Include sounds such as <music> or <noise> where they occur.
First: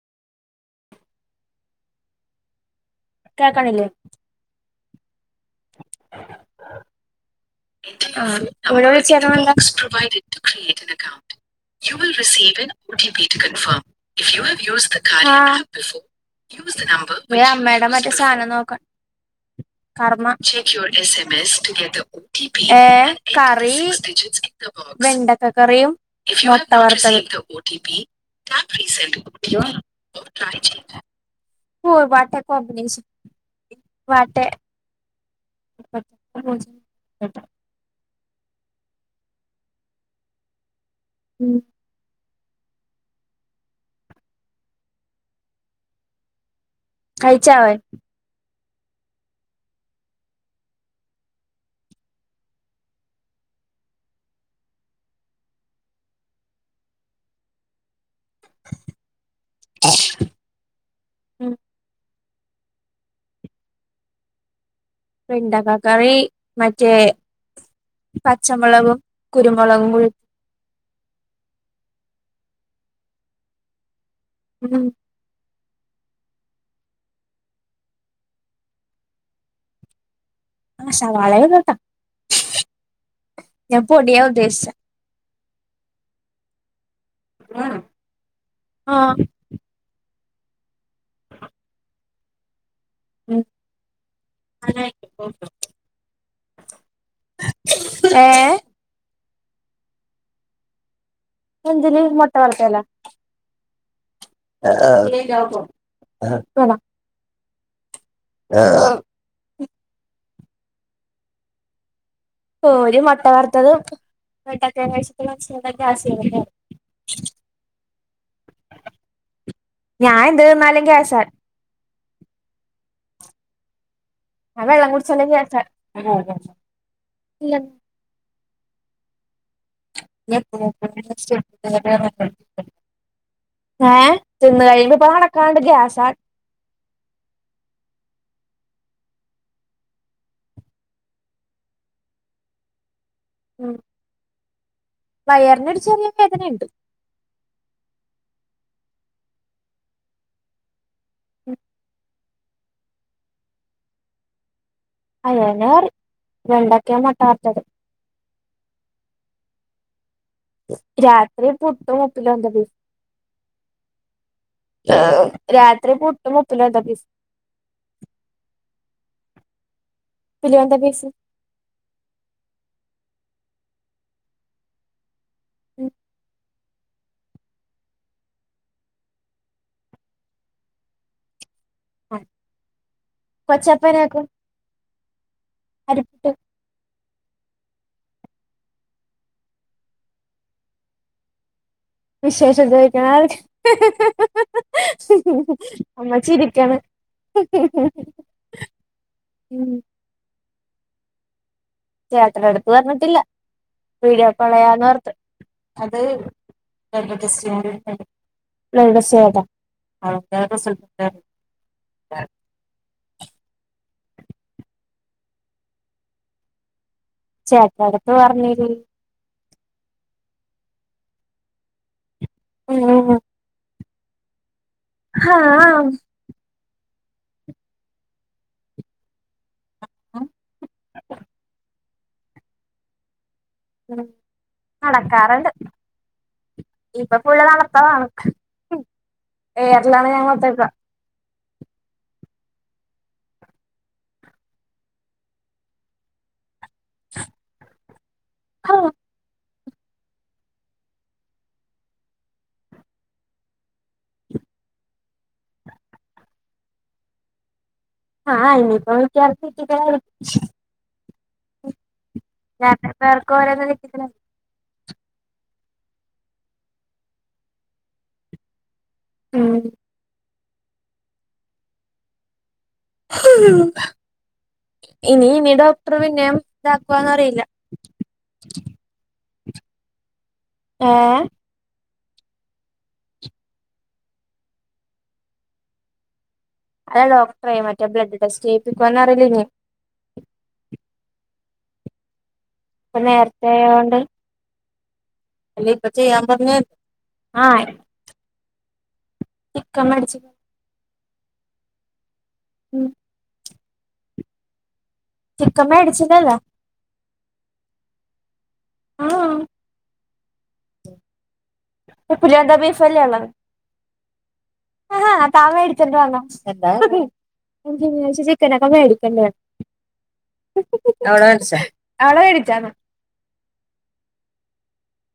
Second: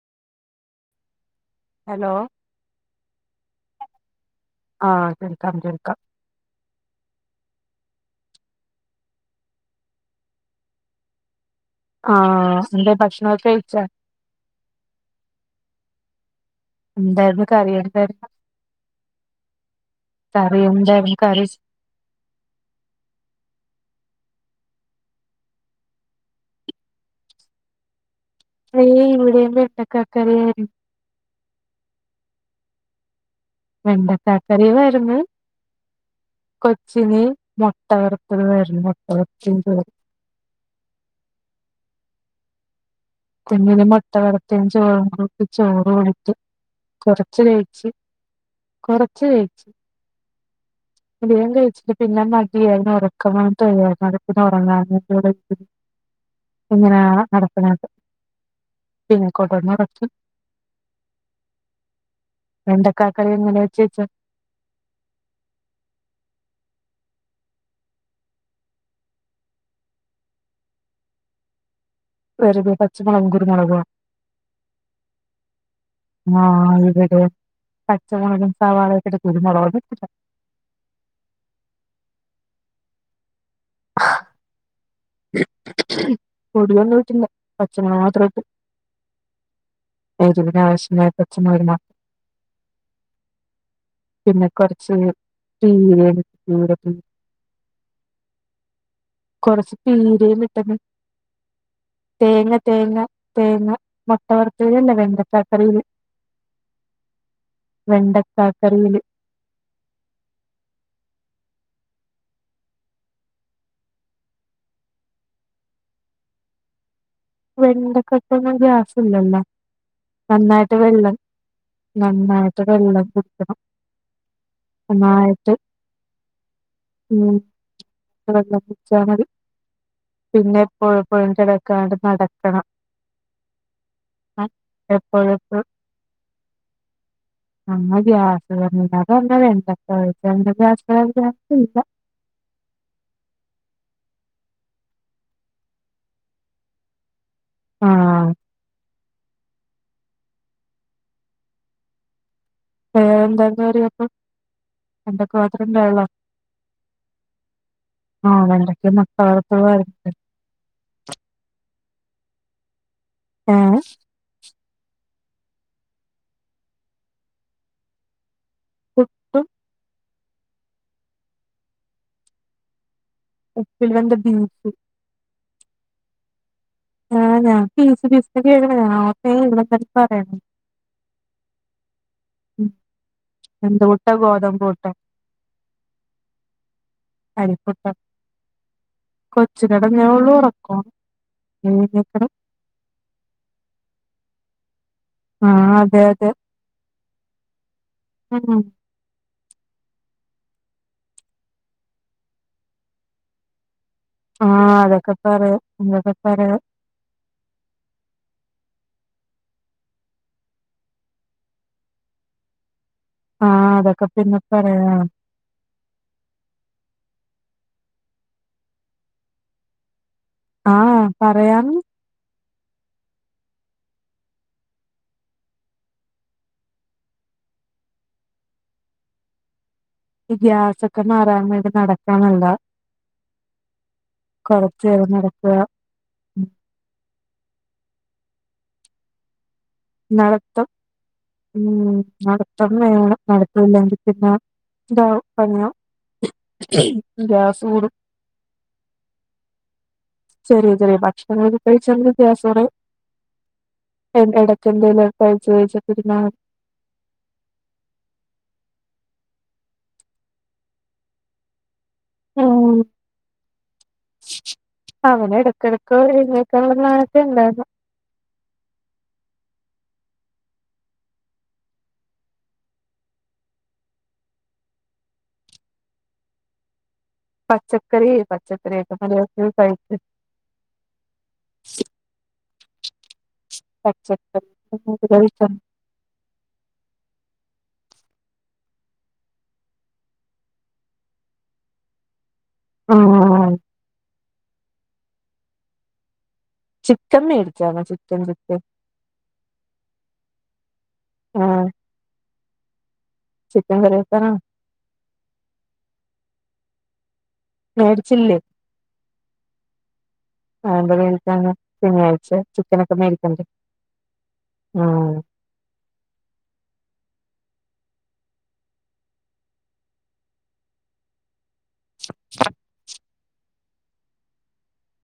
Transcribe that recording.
Hello കേക്കണില്ലേ ആഹ കേൾക്കാം കേൾക്കാം പ്ര <unintelligible> യു വൽ ആഹ് സീവ് എൻ എന്താ ഓ ഭക്ഷണൊക്കെ കഫർ് കഴിച്ചാ if you have use the കാര്യം <inaudible> <unintelligible> ഇത് എന്തായിരുന്നു കറി അമ്മയുടെ മറ്റേ എന്തായിരുന്നു സാധനം നോക്കാൻ കർമ്മ കറി എന്തായിരുന്നു കറി ഏ കറി വെണ്ടക്കക്കറിയും മൊട്ട വറുത്തതും ഏയ് ഇവിടെയും വെണ്ടക്കാക്കറിയായിരുന്നു <unintelligible> കോംമ്പിനേഷൻ വെണ്ടക്കാക്കറിമാരുന്നു. കൊച്ച് ചീനി മൊട്ട വറുത്ത അതായിരുന്നു മൊട്ട പപ്സിൻ്റെ ഉം പിന്നെ ഇനി മൊട്ട വറുത്തേം ചോറും കൂട്ടി ചോറ് കൊടുത്തു. കൊറച്ച് കഴിച്ചാവൻ കഴിച്ച് കൊറച്ച് കഴിച്ച്. വേഗം കഴിച്ചിട്ട് പിന്നെ മതിതായി. അവന് ഒറക്കം വന്നിട്ട് വയ്യാര്ന്ന്. അത് പിന്നെ <unintelligible> എങ്ങനെയാ നടക്കണതെന്ന്. പിന്നെ കൊണ്ട് വന്ന് ഒറക്കി. ഉം എന്തൊക്ക കറികളാ വെച്ചുവെച്ചേ? വെണ്ടക്കാക്കറി മറ്റേ പച്ചമുളകും കുരുമുളകും കൂടീ വെറുതേ പച്ചമുളകും കുരുമുളകുവാ? ഉം <unintelligible> പച്ചമുളകും സവാളയും <unintelligible> ആ സവാളയിൽ <unintelligible> ഞാൻ പൊടിയാ ഉദ്ദേശിച്ചേ. പൊടി <unintelligible> ഇല്ല. പച്ചമുളക് മാത്രമിട്ട് ആഹ് എരുവിനാവശ്യമായ പച്ചമുളക്നാ പിന്നെ കൊറച്ച് തീയല് <unintelligible> ഏ കൊറച്ച് പീരേം <unintelligible> എന്തിന് മുട്ട തേങ്ങ വറുത്തതല്ല തേങ്ങ തേങ്ങ മൊട്ടവറുത്തതിലല്ല വേണോ വെണ്ടക്കക്കറിയില്. വെണ്ടക്കാക്കറിയില് ഓര് മുട്ട വറുത്തതും <unintelligible> വെണ്ടക്കക്കൊന്നും ഗ്യാസില്ലല്ലോ. ഞാൻ എന്ത് നന്നായിട്ട് തിന്നാലും വെള്ളം ഗ്യാസാ നന്നായിട്ട് വെളളം കുടിക്കണം. ഞാൻ വെള്ളം കുടിച്ചാലും നന്നായിട്ട് ഗ്യാസാ. ഉം വെള്ളം കുടിച്ചാ മതി. പിന്നെ പുഴ <unintelligible> ഏ ചെന്ന് കഴിയുമ്പോ ഇപ്പ എപ്പോഴെപ്പോ നടക്കാണ്ട് ഗ്യാസാണ്. നമ്മ <unintelligible> വയറിനൊര് ചെറിയ വേദനയുണ്ട്. ആ <inaudible> ഏ എന്താന്ന <unintelligible> അയന വെണ്ടക്ക്യേം മൊട്ട വർത്തത് <unintelligible> രാത്രി പുട്ടും ഉപ്പില് വെന്ത ബീഫ് ആഹ് രാത്രി പുട്ട് ഉപ്പില് വെന്ത ബീഫ് ഉപ്പ് ഇല് വെന്ത ബീഫ് ഉപ്പിൽ വെന്ത ബീഫ് <inaudible> ആ ഞാൻ <unintelligible> ഉ എന്ത് പുട്ട കൊച്ചപ്പനാക്കും ഗോതമ്പ് പുട്ടൊ അരിപ്പുട്ട് അരിപ്പുട്ട കൊച്ച് കടന്നെ ഒള്ളൂ ഒറക്ക <unintelligible> ആഹ് അതെ അമ്മ അതെ ചിരിക്കണ് ഉം ഉം യാത്ര അടുത്ത് പറഞ്ഞിട്ടില്ല വീടിയോ ആഹ് കോളെയ്യാന്നോർത്ത് അതൊക്കെ പറയാം അത് ഇതൊക്കെ പറയാം <unintelligible> <unintelligible> ആഹ് അതൊക്കെ പിന്നെ പറയാം ചേട്ടൻ്റടുത്ത് പറഞ്ഞേരു ആഹ് പറയാൻ ഉ ഉ ഉ ഹാ ഇ ഗ്യാസക്കെ മാറാൻ വേണ്ടി നട <unintelligible> ഉ നടക്കാറ്ണ്ട് ഉം. ഇപ്പൊ ഫുള്ള് നട ത്തൊവാണ് ഏരലാണ് ഞാൻ മൊത്തയിപ്പ നടത്തം ഉം നടത്തന്നാണ് നടത്തൊ ഇല്ലെങ്കി പിന്ന ഇതാവും പണിയാ ഗ്യാസൂട ശെരി ശെരി ഭക്ഷണം <unintelligible> <unintelligible> ആഹ ഇനിപ്പ <unintelligible> ഞ ഉം പേർക്കും ഓരോന്ന് <unintelligible> കെടക്ക എഴുന്നക്ക <unintelligible> ഉം ഇനി ഇനി ഡോക്ടർ പിന്നേം അറിയില്ല പച്ചക്കറി പച്ചക്കറിയൊക്കെ <unintelligible> തൈക് ഏ ഹ് <unintelligible> അല്ല ഡോക്ടറൊയി മറ്റേ ബ്ലഡ് ടെസ്റ്റ് ചെയ്യിപ്പിക്കുവന്ന അറിയില്ല ഇപ്പൊ ആഹ് നേരത്തെയായൊണ്ട് അല്ലെ പ്പചെയ്യാം ചിക്കൻ മേടിചോന്ന് ചിക്കൻ ചിക്കൻ ഇക്കൻ മേഡ്ച് ആഹ് ഉം ചിക്കൻ കറിവെക്കാനാ ചിക്കൻ മേടിച്ചതല്ല മേടിച്ചില്ലേ ആ ആങ്കർ <unintelligible> ഇ പുര്യന്ത ബീഫല്ലേ ഉള്ളത് ഉം അഹാ താൻമേടിച്ചോണ്ട്‌ വന്ന <unintelligible> <unintelligible> ചിക്കനൊക്കെ മേടിക്കണ്ടേ അവടെ വേടിച്ചോ